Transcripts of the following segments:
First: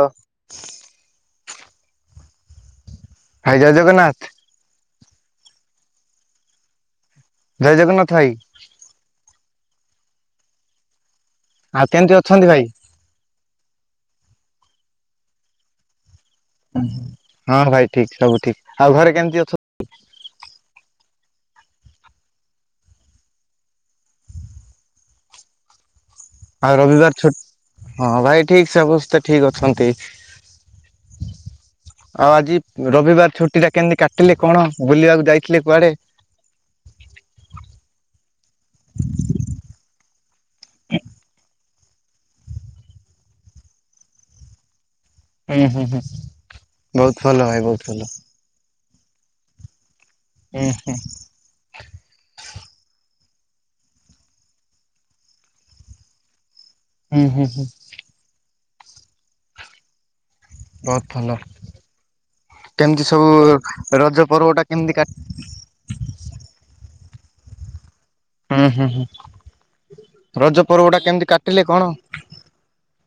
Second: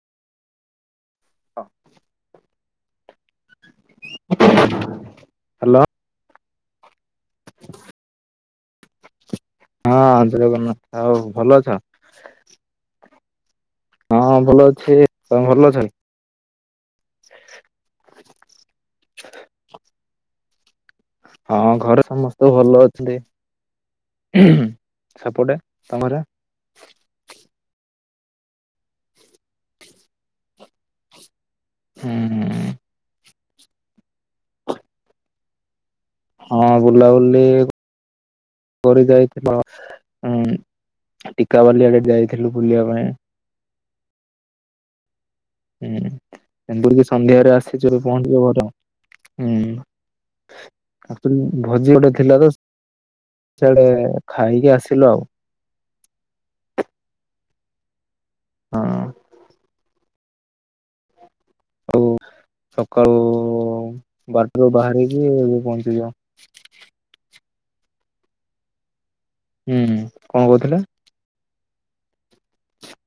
ଓ [inaudible] ହଁ ଭାଇ ଜୟ ଜଗନ୍ନାଥ। ହାଲୋ। ଜୟ ଜଗନ୍ନାଥ ଭାଈ। ହଁ ଜୟ ଜଗନ୍ନାଥ ହଉ। ଆଉ କେମିତି ଅଛନ୍ତି ଭାଈ? ହଁ ଭଲ ଅଛି। ତମେ ଭଲ ଅଛନ୍ତି? ଉହୁଁ ହଁ ଭାଇ ଠିକ ସବୁ ଠିକ ଆଉ ଘରେ କେମିତି ଅଛନ୍ତି? ହଁ ଘରେ ସମସ୍ତେ ଭଲ ଅଛନ୍ତି। ଉ ହୁଁ ହୁଁ ସେପଟେ ତମର? ଆଉ ରବିବାର ଛୁ ହଁ ଭାଇ ଠିକ୍ ସମସ୍ତେ ଠିକ୍ ଅଛନ୍ତି। ଆଉ ଆଜି ରବିବାର ଛୁଟିଟା କେନ୍ତି କାଟିଲେ କଣ ବୁଲିବାକୁ ଯାଇଥିଲେ କୁଆଡ଼େ? ହଁ ବୁଲାବୁଲି କୁଆଡ଼େ ଯାଇଥିଲ? ହୁଁ ଟିକାବାଲି ଆଡ଼େ ଯାଇଥିଲୁ ବୁଲିବା ପାଇଁ। ହୁଁ ଏମତି ବି ବହୁତ ଭଲ ସନ୍ଧ୍ୟାରେ ଭାଇ ବହୁତ ଆସିଚୁ ଏବେ ଭଲ ପଞ୍ଚିଚିଲୁ ଘରେ। ହୁଁ ହୁଁ ଆ ତ ଭୋଜି ଗୋଟେ ଥିଲା ତ ସିଆଡ଼େ ଖାଇକି ଆସିଲୁ ଆଉ। ହୁଁ ହୁଁ ହୁଁ। ହଁ। ବହୁତ ଭଲ। ଆଉ କେମତି ସକାଳୁ ସବୁ ରଜ ପର୍ବଟା ବାରଟାରୁ କେମତି କା ବାହାରିକି ଏବେ ପହଞ୍ଚିଲୁ। ହୁଁ ହୁଁ ହୁଁ ହୁଁ କଣ ରଜ କହୁଥିଲେ? ପର୍ବଟା କେମତି କାଟିଲେ କଣ?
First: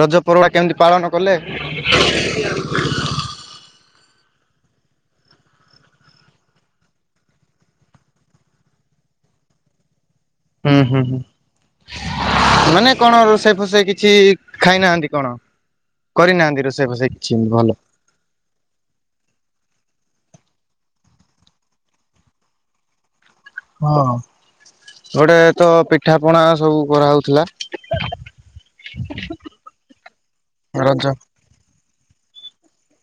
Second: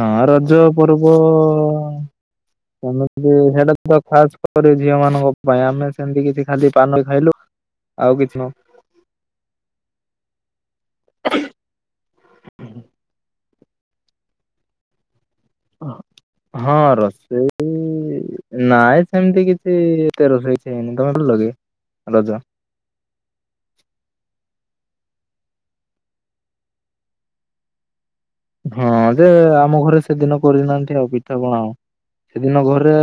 ହଁ ପର୍ବ ଟା ରଜ କେମିତି ପାଳନ ପର୍ବ କଲେ? କରନଥିଲି ହେଟା ତ ଖାସ କରି ଝିଅମାନଙ୍କ ପାଇଁ ଆମେ ସେମତି କିଛି ଖାଲି ପାନ ଖାଇଲୁ ଆଉ କିଛି ନାହିଁ। ହୁଁ ହୁଁ ହୁଁ ମାନେ କଣ ରୋଷେଇ ଫୋସେଇ କିଛି ଖାଇନାହାନ୍ତି କଣ? କରିନାହାନ୍ତି ହଁ ହଁ ରୋଷେଇ ଫୋଷେଇ କିଛି ଭଲ। ରୋଷେଇ ନାଇଁ ସେମତି କି ସେ ଏତେ ରୋଷେଇ କିଛି ହେଇନି ଘର ଲଗେ ରଜ। ହଁ ଗୋଟେ ତ ପିଠା ପଣା ସବୁ କରାହଉଥୁଲା। ହଁ ଯେ ଆମ ଘରେ ସେଦିନ କରିନାହାନ୍ତି ରଜ ଆଉ ପିଠାପଣା ଆଉ ସେଦିନ ଘ ରେ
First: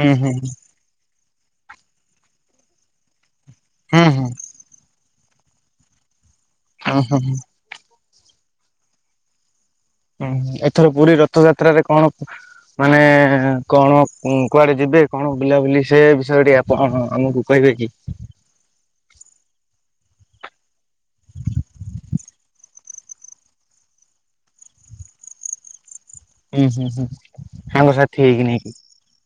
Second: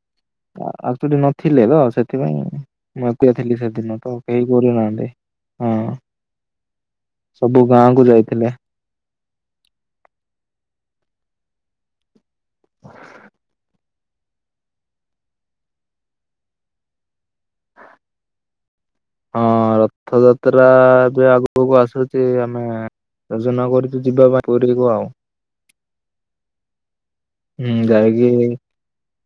ହୁଁ ହୁଁ ଆ ଆତୁଡ଼ି ନଥିଲେ ତ ସେଥିପାଇଁ ମୁଁ ତିଏ ଥିଲି ସେଦିନ ହୁଁ ହୁଁ ତ ହୁଁ। କେହି କରିନାହାନ୍ତି ହଁ। ହୁଁ ହୁଁ। ସବୁ ଗାଁକୁ ଯାଇଥିଲେ। ହୁଁ ଏଥର ପୁରୀ ରଥଯାତ୍ରାରେ କଣ ମାନେ କଣ କୁ କୁଆଡ଼େ ଯିବେ କଣ ବୁଲାବୁଲି ସେ ବିଷୟରେ ଟିଏ ଆପ ଆମୁକୁ କହି ବେଗି ହଁ ରଥଯାତ୍ରା ବି ଆଗୁକୁ ଆସୁଚି ଆମେ ଯୋଜନା କରିଚୁ ଯିବା ପାଇଁ ପୁରୀକୁ ଆଉ। ଉଁ ହୁଁ ହୁଁ। ହୁଁ ସାଙ୍ଗସାଥି ଯାଇକି ହେଇକି ନେଇକି।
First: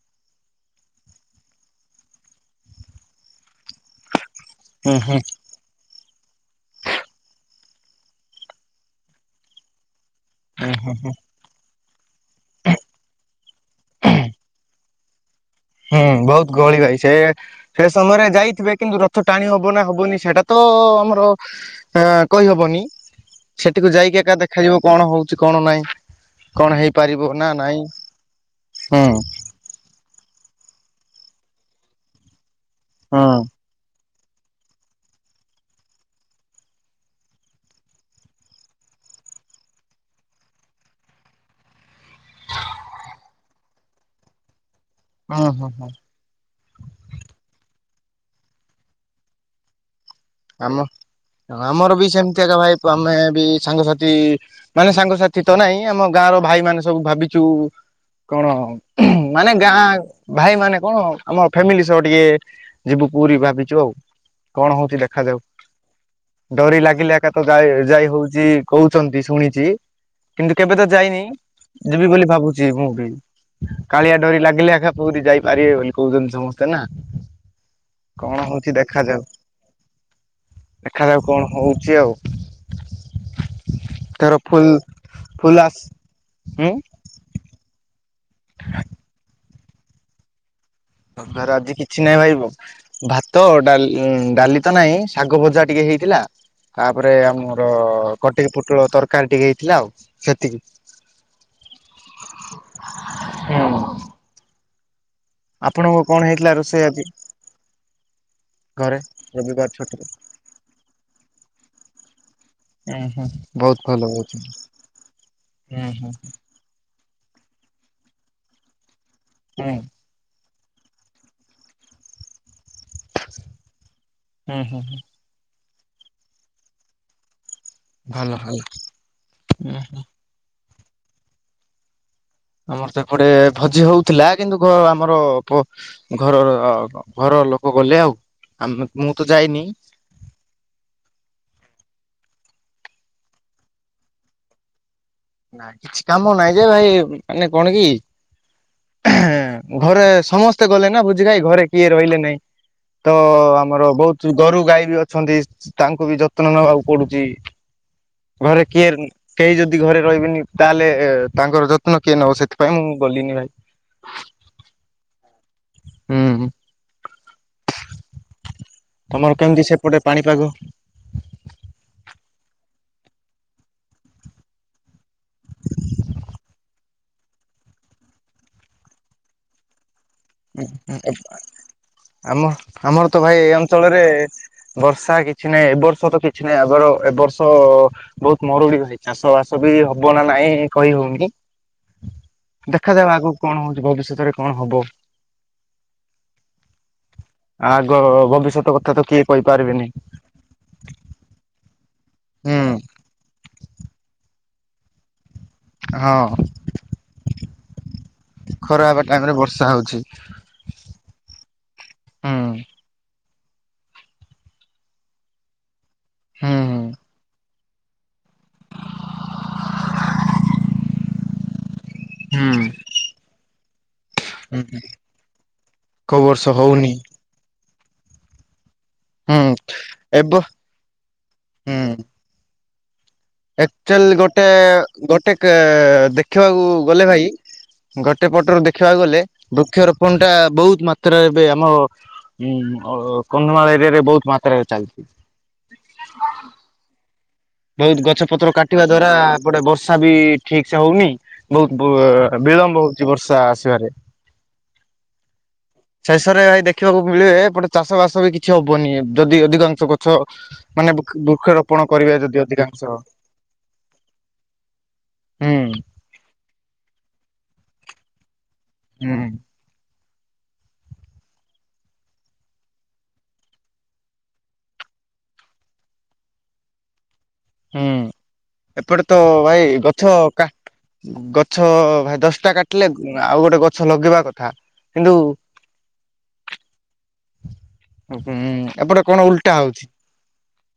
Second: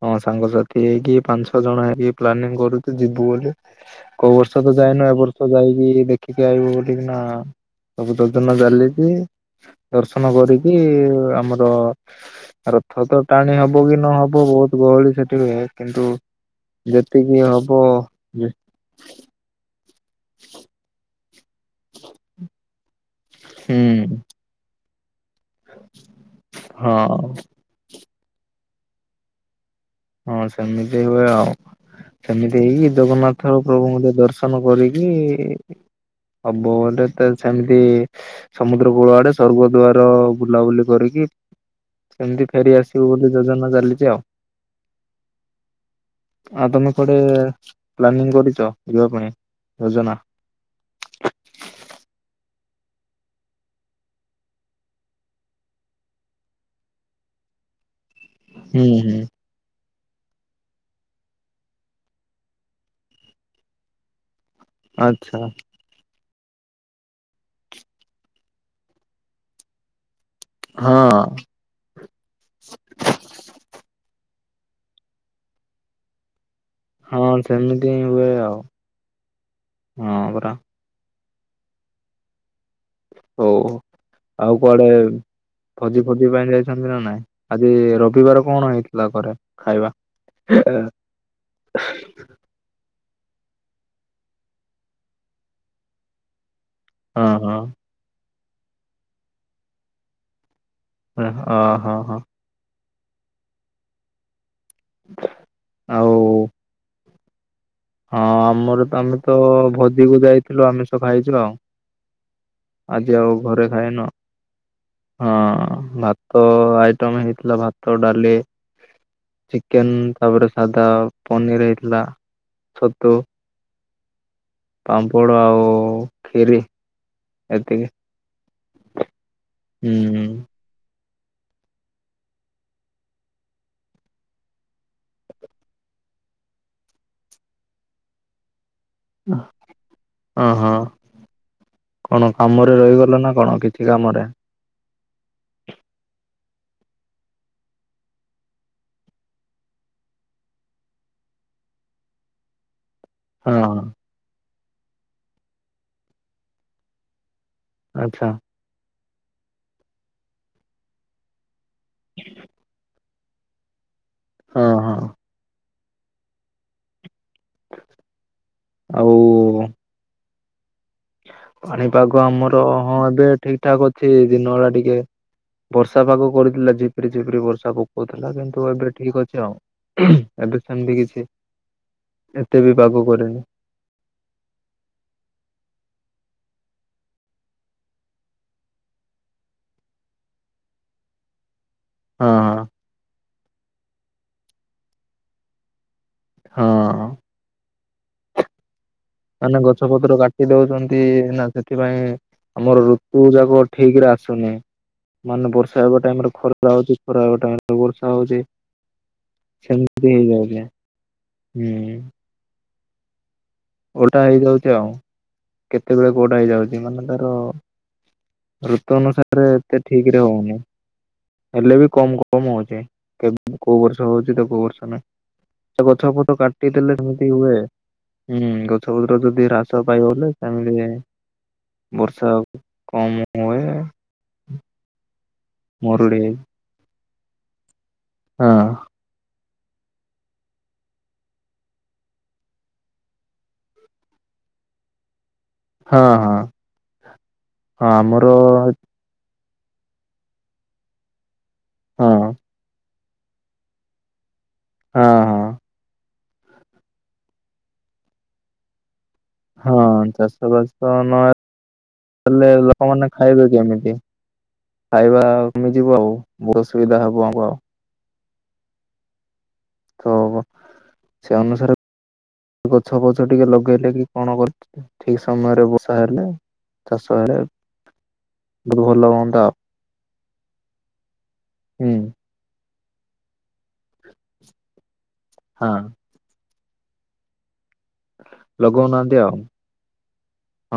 ହଁ ସାଙ୍ଗସାଥି ହେଇକି ପାଞ୍ଚ ଛଅ ଜଣ ହେଇକି ପ୍ଲାନିଂ କରୁଚୁ ଯିବୁ ବୋଲି। କୋଉ ବର୍ଷ ତ ହୁଁ ଯାଇନୁ ହୁଁ। ଏ ବର୍ଷ ଯାଇକି ଦେଖିକି ଆଇିବୁ ବୁଲିକିନା। ସବୁ ଯୋଜନା ଚାଲିଚି ଦର୍ଶନ କରିକି ଆମର ରଥ ତ ଟାଣି ହବ କି ନହବ ବୋହୁତ ଗହଳି ସେ ହୁଁ ବହୁତ ଗହଳି ଭାଇ ସେ ହବ ସେ ସମୟରେ ହୁଁ ଯାଇଥିବେ କିନ୍ତୁ ରଥ ଟାଣି ହବ ନା ହବନି ସେଟା ତ ଆମର ଅ କହିବନି ସେଠିକୁ ଯାଇକି ଏକା ଦେଖାଯି କଣ ହଉଚି କଣ ନାଇଁ କଣ ହଁ ହେଇପାରିବ ନାଁ ନାଇଁ। ହଁ। ହଁ ସେମିତି ହୁଏ ଆଉ। ସେମିତି ହେଇକି ଜଗନ୍ନାଥ ହଁ। ପ୍ରଭୁଙ୍କୁ ଟିଏ ଦର୍ ଶନ କରିକି ହବ ବଟେ ତ ଛେମିତି ସମୁଦ୍ର କୂଳ ଆଡ଼େ ସ୍ୱର୍ଗଦ୍ଵାର ବୁଲାବୁଲି କରିକି କି ସେମତି ଫେରି ଆସିବୁ ବୋଲି ଯୋଜନା ଚାଲିଚି ଆଉ। ହଁ ହଁ ହଁ। ଆଉ ତମେ କୁଆଡ଼େ ପ୍ଲାନିଂ କରିଚ ଯିବା ପାଇଁ ଯୋଜନା? ଆମ ଆମର ବି ସେମତି ଏକା ଭାଇ ପ ଆମେ ବି ସାଙ୍ଗସାଥି ମାନେ ସାଙ୍ଗସାଥି ତ ନାଇଁ ଆମ ଗାଁ ର ଭାଇମାନେ ସବୁ ଭାବିଚୁ କଣ ହୁଁ ହୁଁ ମାନେ ଗାଁ ଭାଇ ମାନେ କଣ ଆମ ଫ୍ୟାମିଲି ସହ ଟିକେ ଯିବୁ ପୁରୀ ଭାବିଚୁ ଆଉ କଣ ଆଚ୍ଛା। ଡରି ଲାଗିଲେ ଏକା ତ ଯା ଯାଇ ହୋଉଚି କୋହୁଚନ୍ତି ଶୁଣିଚି। କିନ୍ତୁ କେବେ ତ ଯାଇନି ହଁ। ଯିବି ବୋଲି ଭାବୁଚି ମୁଁ ବି କାଳିଆ ଡୋରି ଲାଗିଲେ ଏଖା ପୁରୀ ଯାଇପାରିବେ ବୋଲି କୋହୁଛନ୍ତି ସମସ୍ ହଁ ସେମିତି ହିଁ ହୁଏ ଆଉ ହଉଛି ଦେଖାଯାଉ ହଁ ପରା। ମାନେ ଆଉ କଣ ହୋଉଚି ଆଉ? ହୋଉ ଏଥର ଆଉ ଫୁଲ କୁଆଡେ ଫୁଲ ଆସ ଫୋଜି ଫୋଜି ପାଇଁ ଯାଇଛନ୍ତି ନା ନାଇଁ ଆଜି ରବିବାର କଣ ହେଇଥିଲା ଘରେ ଖାଇବା? ରବିବାର ଆଜି କିଛି ନାଇଁ ଭାଇ ବ ଭାତ ଡାଲ୍-ଡାଲି ତ ନାଇଁ ଶାଗ ଭଜା ଟିକେ ହେଇଥିଲା ତାପରେ ହଁ ହଁ ଆମର କଟିକି ପୁଟଳ ତରକାରୀ ଟିକେ ହେଇଥିଲା ଆଉ ସେତିକି। ଉଁ ଅ ହଁ ହଁ। ହୁଁ। ଆପଣଙ୍କ ଆଉ କଣ ହେଇଥିଲା ରୋଷେଇ ଆଜି? ହଁ ଆମର ଘରେ ତ ଆମେ ତ ରବିବାର ଛୁଟିରେ? ଭୋଜିକୁ ଯାଇଥିଲୁ ଆମିଷ ଖାଇଚୁ ଆଉ। ଆଜି ଆଉ ଘରେ ବହୁତ ଭଲ ଖାଇନୁ ବହୁତ ହୁଁ। ହଁ ହୁଁ ହୁଁ ଭାତ ଆ ତ ଆମ ହେଇଥିଲା ଭାତ ଡାଲି ଚିକେନ ତାପରେ ସାଧା ପନିର ହେଇଥିଲା ଛତୁ। ହୁଁ। ପାମ୍ପଡ଼ ଆଉ ଖିରି। ଭଲ ଭଲ ଏତିକି ହୁଁ। ଆମର ସେପଟେ ଭୋଜି ହୋଉଥୁଲା କିନ୍ତୁ ଘ-ଆମର ପ-ଘରର ଘର ଲୋକ ଗଲେ ଆଉ ଆମେ ମୁଁ ତ ଯାଇନି। ହଁ ହଁ କଣ କାମରେ ରହିଗଲ ନା କଣ କିଛି କାମରେ? ନା କିଛି କାମ ନାହିଁ ଯେ ଭାଇ ମାନେ କଣ କି ଘରେ ସମସ୍ତେ ଗଲେ ନା ଭୋଜି ଖାଇ ଘରେ କିଏ ରହିଲେ ନାଇଁ। ତ ହଁ ହଁ ଆମର ବୋହୁତୁ ଗୋରୁ ଗାଈ ବି ଅଛନ୍ତି ତାଙ୍କୁ ବି ଯତ୍ନ ନେବାକୁ ପଡୁଚି। ଆଚ୍ଛା ଘରେ କିଏ କେହି ଯଦି ଘରେ ରହିବିନି ତାହେଲେ ଏ-ତାଙ୍କର ଯତ୍ନ କିଏ ନବ ସେଥିପାଇଁ ମୁଁ ଗଲିନି ଭାଇ। ହଁ ହଁ ହୁଁ। ଆଉ ତମର କେମିତି ସେପଟେ ପାଣିପାଗ? ପାଣିପାଗ ଆମର ହଁ ଏବେ ଠିକଠାକ ଅଛି ଦିନବେଳା ଟିକେ ବର୍ଷା ପାଗ କରୁଥୁଲା ଝିପିରି ଝିପିରି ବର୍ଷା ପକୋଉଥୁଲା କିନ୍ତୁ ଏବେ ଠିକଅଛି ଆଉ। ଏବେ ହୁଁ ସେମିତି ହୁଁ କିଛି ଆ ଆମ ଏତେ ବି ପାଗ ଆମର ତ କରିନି ଭାଇ ଏ ଅଞ୍ଚଳରେ ବର୍ଷା କିଛି ନାହିଁ ଏବର୍ଷ୍ ର୍ଷ କିଛି ନାହିଁ ଆଗର ଏ ବର୍ଷ ବୋହୁତ ମରୁଡି ହେଇଚି ଚାଷବାସ ବି ହବ ନା ନାଇଁ କହିହ ପୁଣି ହଁ ଦେଖାଯାଉ ଆଗକୁ କଣ ହୋଉଚି ଭବିଷ୍ୟତରେ କଣ ହବ। ହଁଅ। ଆଗ ଭବିଷ୍ୟତ କଥା ତ କିଏ ମାନେ କହିପାରିବେନି। ଗଛ ପତ୍ର କାଟି ଦୋଉଚନ୍ତି ନା ସେଠ୍ ସେଥିପାଇଁ ହୁଁ ଆମର ଋତୁ ଯାକ ଠିକରେ ଆସୁନି। ମାନେ ବର୍ଷା ହେବା ଟାଇମରେ ହଁ ଖରା ହୋଉଚି ଖରା ହେବା ଟାଇମରେ ବର୍ଷା ହୋଉଚି। ଖରା ହେବା ଟାଇମ ରେ ବର୍ଷା ହଉଛି ସେମିତି ହିଁ କହିଲେ ହୁଁ। ହୁଁ ଓଲଟା ହେଇଯାଉଚି ଆଉ କେତେବେଳେ କୋଉଟା ହୁଁ ହେଇଯାଉଚି ମାନେ ଧର ଋତୁ ଅନୁସାରେ ଏତେ ଠିକରେ ହୋଉନି ହେଲେ ବି କମ କମ ହୁଁ। ହୋଉଛି କେ-କୋଉ ବର୍ଷ ଗଛ ହୋଉଚି ତ କୋଉ ହୁଁ ବର୍ଷ ନାଇ ସେ ଗଛ କୋଉ ଫଛ ବର୍ଷ ହଉନି କାଟିଦେଲେ ସେମିତି ହୁଏ ହୁଁ ଗ ଛପତ୍ର ଯଦି ହୁଁ ହ୍ରାସ ପାଇଗଲେ ଏବ ତାହେଲେ ବର୍ଷା ଆଉ କମ ହୁଏ ଆକଚୁଆଲି ଗୋଟେ ଗୋଟେ ମରୁଡି ଦେଖିବାକୁ ଗଲେ ଭାଇ ଗୋଟେ ହଁ ପଟରୁ ଦେଖିବାକୁ ଗଲେ ବୃକ୍ଷରୋପଣଟା ବୋହୁତ ମାତ୍ରାରେ ଏବେ ଆମ ହୁଁ ଅ-କନ୍ଧମାଳ ଏରିଆରେ ବୋହୁତ ମାତ୍ରାରେ ଚାଲିଚି। ହଁ ହଁ। ବୋହୁତ ଆମର ଗଛପତ୍ର କାଟିବା ଦ୍ଵାରା ଏପଟେ ବର୍ଷା ବି ଠିକସେ ହୋଉନି। ବହୁତ ହଁ ବି-ବିଳମ୍ବ ହଉଛି ବର୍ଷା ଆସିବାରେ। ହଁ ହଁ। ଶେଷରେ ଭାଇ ଦେଖିବାକୁ ମିଳିବେ ଏପଟେ ଚାଷ ବାସ ବି କିଛି ହବନି ଏ ବ ଯଦି ହଁ ଅଧିକାଂଶ ଗଛ ଚାଷ ବାସ ମାନେ ବୃକ୍ଷ ବୃକ୍ଷରୋପଣ କରିବେ ଯଦି ଅ ନହେଲେ ଲୋକମାନେ ଖାଇବେ କେମିତି? ଖାଇବା ଆଉ ଆମେ ହୁଁ ଯିବୁ ଆଉ। ବହୁ ଅସୁବିଧା ହବ ଆମକୁ ଆଉ। ହୁଁ ହୁଁ। ତ ସେ ଅନୁସାରେ ଗଛ ଫଛ ଟିକେ ଲଗେଇଲେ କି କଣ କରିଥିଲେ, ଠିକ ସମୟରେ ବର୍ଷା ହେଲେ ଚାଷ ହେଲେ ହୁଁ। ବହୁତ ଏପଟେ ଭଲ ତ ହୁଅନ୍ତା ଆଉ ଭାଇ ଗଛ ପକା। ଗଛ ହୁଁ। ଭାଇ ଦଶଟା କାଟିଲେ ଉଂ ଆଉ ଗୋଟେ ଗ ଗଛ ଲଗେଇବା କଥା କିନ୍ତୁ ହଁ ଉମ୍ ଏପଟେ ଲଗଉନାହାନ୍ତି କଣ ଆଉ ଉଲଟା ହଉଚି,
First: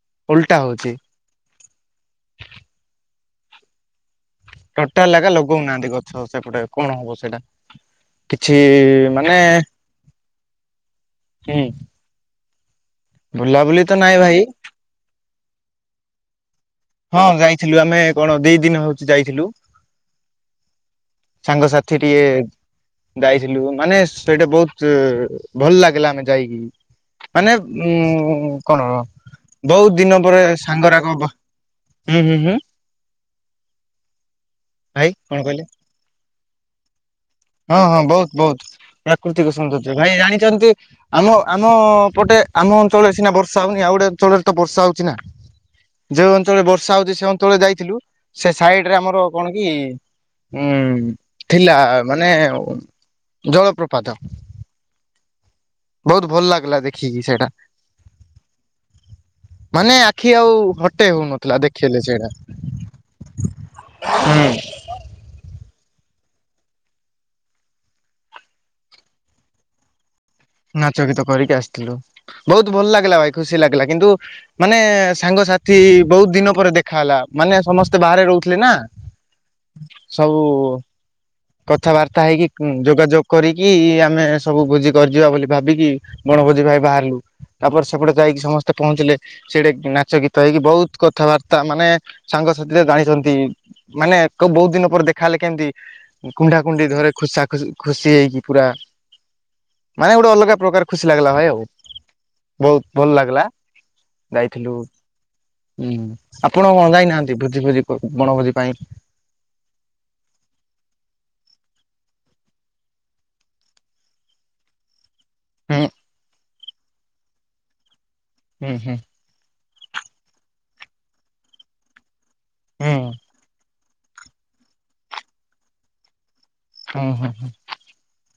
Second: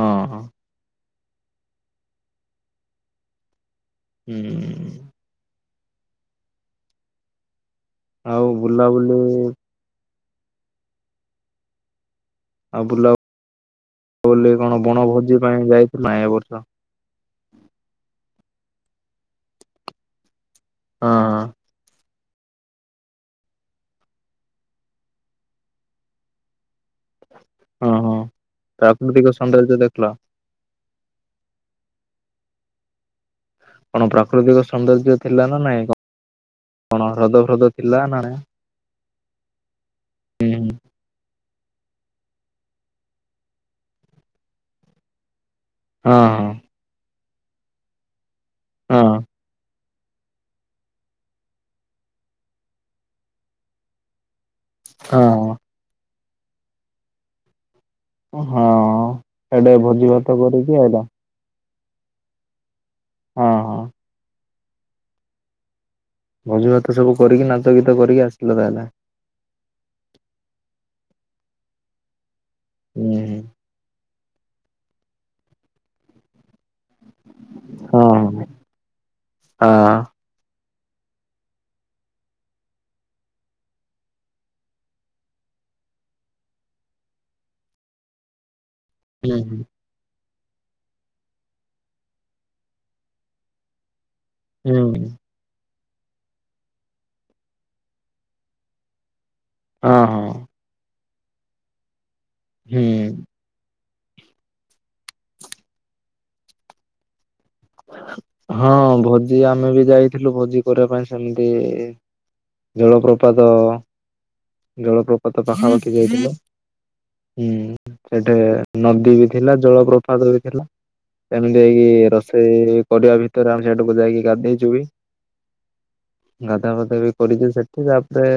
ହଁ ହଁ ଉଲଟା ହଉଛି। ହୁଁ। ଟୋଟାଲ ଲାଗା ଲଗଉନାହାଁନ୍ତି ଗଛ ସେପଟେ କଣ ହବ ସେଇଟା। ଆଉ କିଛି ବୁଲାବୁଲି ମାନେ ହୁଁ। ଆଉ ତ ନାଇଁ ଭାଇ ବୁଲାବୁଲି କଣ ବଣ ଭୋଜି ପାଇଁ ଯାଇ ନାଁ ଏ ବର୍ଷ? ହଁ ଯାଇଥିଲୁ ଆମେ କଣ ଦି ଦିନ ହଉଚି ଯାଇଥିଲୁ ହଁ ହଁ ସାଙ୍ଗସାଥି ଟିଏ ଯାଇଥିଲୁ ମାନେ ସେଇଟା ବହୁତ ଉ ଭଲ ଲାଗିଲା ଆମେ ଯାଇକି। ମାନେ ହଁ ହଁ ଉମ୍ କଣ ପ୍ରାକୃତିକ ସୌନ୍ଦର୍ଯ୍ୟ ବହୁତ ଦେଖିଲ? ଦିନ ପରେ ସାଙ୍ଗରାକ ଉମ୍ ହୁଁ। କଣ ପ୍ରାକୃତିକ ଭାଇ ସୌନ୍ଦର୍ଯ୍ୟ କଣ ଥିଲା ନା କହିଲେ? ନାଇଁ କ କଣ? ହ୍ରଦ ଫ୍ରଦ ହଁ ହଁ ଥିଲା ନା ବହୁତ ନାଇଁ? ବହୁତ ପ୍ରାକୃତିକ ସୌନ୍ଦର୍ଯ୍ୟ ଭାଇ ହୁଁ ଜାଣିଚନ୍ତି ଆମ ଆମ ପଟେ ଆମ ଅଞ୍ଚଳରେ ସିନା ବର୍ଷା ହଉନି ଆଉ ଗୋଟେ ଅଞ୍ଚଳରେ ତ ବର୍ଷା ହଉଚି ନା। ହଁ ଯୋଉ ଅଞ୍ଚଳରେ ବର୍ଷା ହଉଚି ସେ ଅଞ୍ଚଳରେ ଯାଇଥିଲୁ, ସେ ସାଇଡ ରେ ହଁ ଆମର କଣ କି ଉମ୍ ଥିଲା ମାନେ ଜଳପ୍ରପାତ। ହଁ। ବହୁତ ଭଲ ଲାଗିଲା ଦେଖିକି ସେଇଟା। ହଁ ହଁ ସେଆଡେ ମାନେ ଭୋଜି ଆଖି ଭାତ ଆଉ କରିକି ଆଇଲ ହଟେଇ ହଉନଥିଲା ଦେଖ ଖିଲେ ସେଇଟା। ହଁ ହଁ ହୁଁ ଭୋଜିଭାତ ସବୁ କରିକି ନାଚ ଗୀତ କରିକି ଆସିଲ ତାହେଲେ ଆଁ? ନାଚ ଗୀତ କରିକି ଆସିଥିଲୁ। ବହୁତ ଭଲ ଲାଗିଲା ଭାଇ ହୁଁ ଖୁସି ଲାଗିଲା କିନ୍ତୁ ମାନେ ସାଙ୍ଗସାଥି ବହୁତ ଦିନ ପରେ ଦେ ଖା ହେଲା। ମାନେ ସମସ୍ତେ ବାହାରେ ହଁ ରହୁଥିଲେ ନା, ହଁ ସବୁ କଥାବାର୍ତ୍ତା ହେଇକି ଯୋଗାଯୋଗ କରିକି ଆମେ ସବୁ ଭୋଜି କରିଯିବା ବୋଲି ଭାବିକି ବ ବଣ ଭୋଜି ପାଇଁ ବାହାରିଲୁ। ତାପରେ ସେପଟେ ଯାଇକି ସମସ୍ତେ ପହଞ୍ଚିଲେ, ହୁଁ ସେଇଟି ଉଁ ନାଚ ଗୀ ଗୀତ ହେଇକି ବହୁତ କଥାବାର୍ତ୍ତା ମାନେ ସାଙ୍ଗସାଥିରେ ଜାଣିଚନ୍ତି ମାନେ କୋଉ ବହୁତ ହୁଁ ଦିନ ପରେ ଦେଖାହେଲେ କେମତି କୁଣ୍ଢାକୁଣ୍ଢି ଧରେ ଖୁସା ଖୁସି ଖୁସୀ ହେଇକି ପୁରା, ହଁ ମାନେ ହଁ ଗୋଟେ ଅଲଗା ପ୍ରକାର ଖୁସି ଲାଗିଲା ଭାଇ ଆଉ। ବହୁତ ହୁଁ ଭଲ ଲାଗିଲା ଯାଇଥିଲୁ, ହୁଁ। ଆପଣ କଣ ଯାଇନାହାଁନ୍ତି? ଭୀ ହଁ ଭୋଜି ଆମେ ବି ଯାଇଥିଲୁ ଭୋଜି କରିଆ ପାଇଁ ସେମତି ଜଳପ୍ରପାତ ଜଳପ୍ରପା ପ୍ରପାତ ହୁଁ ପାଖାପାଖି ଯାଇଥିଲୁ। ହୁଁ। ସେଠି ହୁଁ ହୁଁ ନଦୀ ବି ଥିଲା ଜଳପ୍ରପାତ ବି ଥିଲା। ସେମତି ଯାଇକି ରୋଷେଇ ହୁଁ କରିବା ଭିତରେ ଆମେ ସେଟାକୁ ଯାଇକି ଗାଧେଇଚୁ ବି। ଗାଧୁଆ ପାଧୁଆ ହୁଁ ବି ହୁଁ। ହୁଁ। କରିଚୁ ସେଟି। ତାପରେ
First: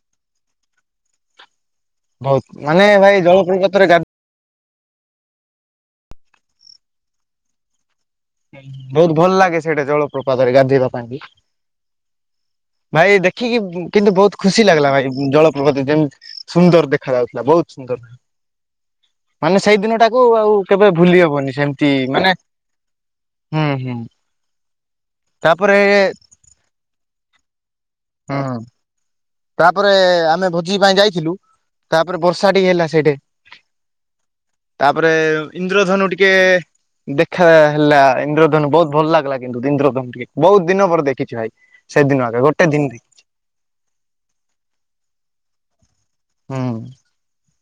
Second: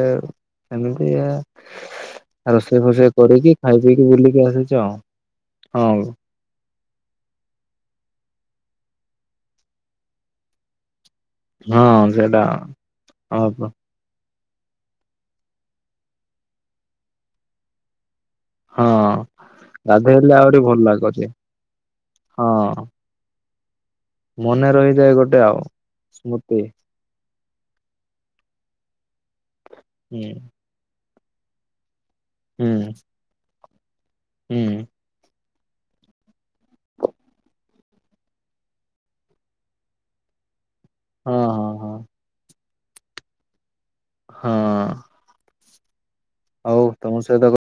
ସେମିତି ବହୁତ ଆ ରୋଷେଇ ମାନେ ଫୋଷେଇ ଭାଇ କରିକି ଖାଇ ଜଳପ୍ରପାତରେ ଗା ପିଇକି ବୁଲିକି ଆସିଚୁ ଆଉ। ହଉ। ବହୁତ ଭଲ ଲାଗେ ସେଇଟା ଜଳପ୍ରପାତରେ ଗାଧେଇବା ପାଇଁ ବି। ହଁ ସେଇଟା ଭାଇ ଦେଖିକି ହଁ ଉଂ କିନ୍ତୁ ବହୁତ ଖୁସି ଲାଗିଲା ଭାଇ ଉ ଜଳପ୍ରପାତ ଯେମ ସୁନ୍ଦର ଦେଖା ଯାଉଥିଲା ବହୁତ ସୁନ୍ଦର। ହଁ ମାନେ ସେଇଦିନଟାକୁ ଗାଧେଇଲେ ଆଉ ଆହୁରି ଭଲ କେବେ ଭୁଲି ଲାଗୁଛି ହବନି ସେମିତି ମାନେ ହଁ ହୁଁ ହୁଁ। ମନେ ରହିଯାଏ ଗୋଟେ ଆଉ ତାପରେ ସ୍ମୃତି। ହୁଁ। ତାପରେ ହୁଁ ଆମେ ଭୋଜି ପାଇଁ ଯାଇଥିଲୁ ତାପରେ ବର୍ଷା ହୁଁ ଟିକେ ହେଲା ସେଇଠେ ହୁଁ ତାପରେ ଇନ୍ଦ୍ରଧନୁ ଟିକେ ଦେଖା ହେଲା ଇନ୍ଦ୍ରଧନୁ ବହୁତ ଭଲ ଲାଗିଲା କିନ୍ତୁ ଇନ୍ଦ୍ରଧନ ଟିକେ ବହୁତ ଦିନ ପରେ ହଁ ଦେଖିଛିୁ ଭାଇ ହଁ ହଁ ସେଦିନ ଆଗେ ଗୋଟେ ଦିନ ଦେଖ ହଁ। ହୁଁ ହଉ ତମ ସହିତ [unintelligible]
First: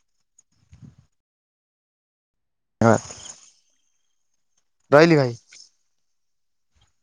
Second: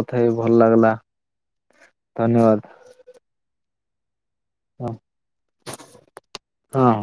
କଥା ହ ଭଲ ଲାଗିଲା। ଧନ୍ୟବାଦ। ହଁ ରହିଲି ଭାଇ। ହଁ।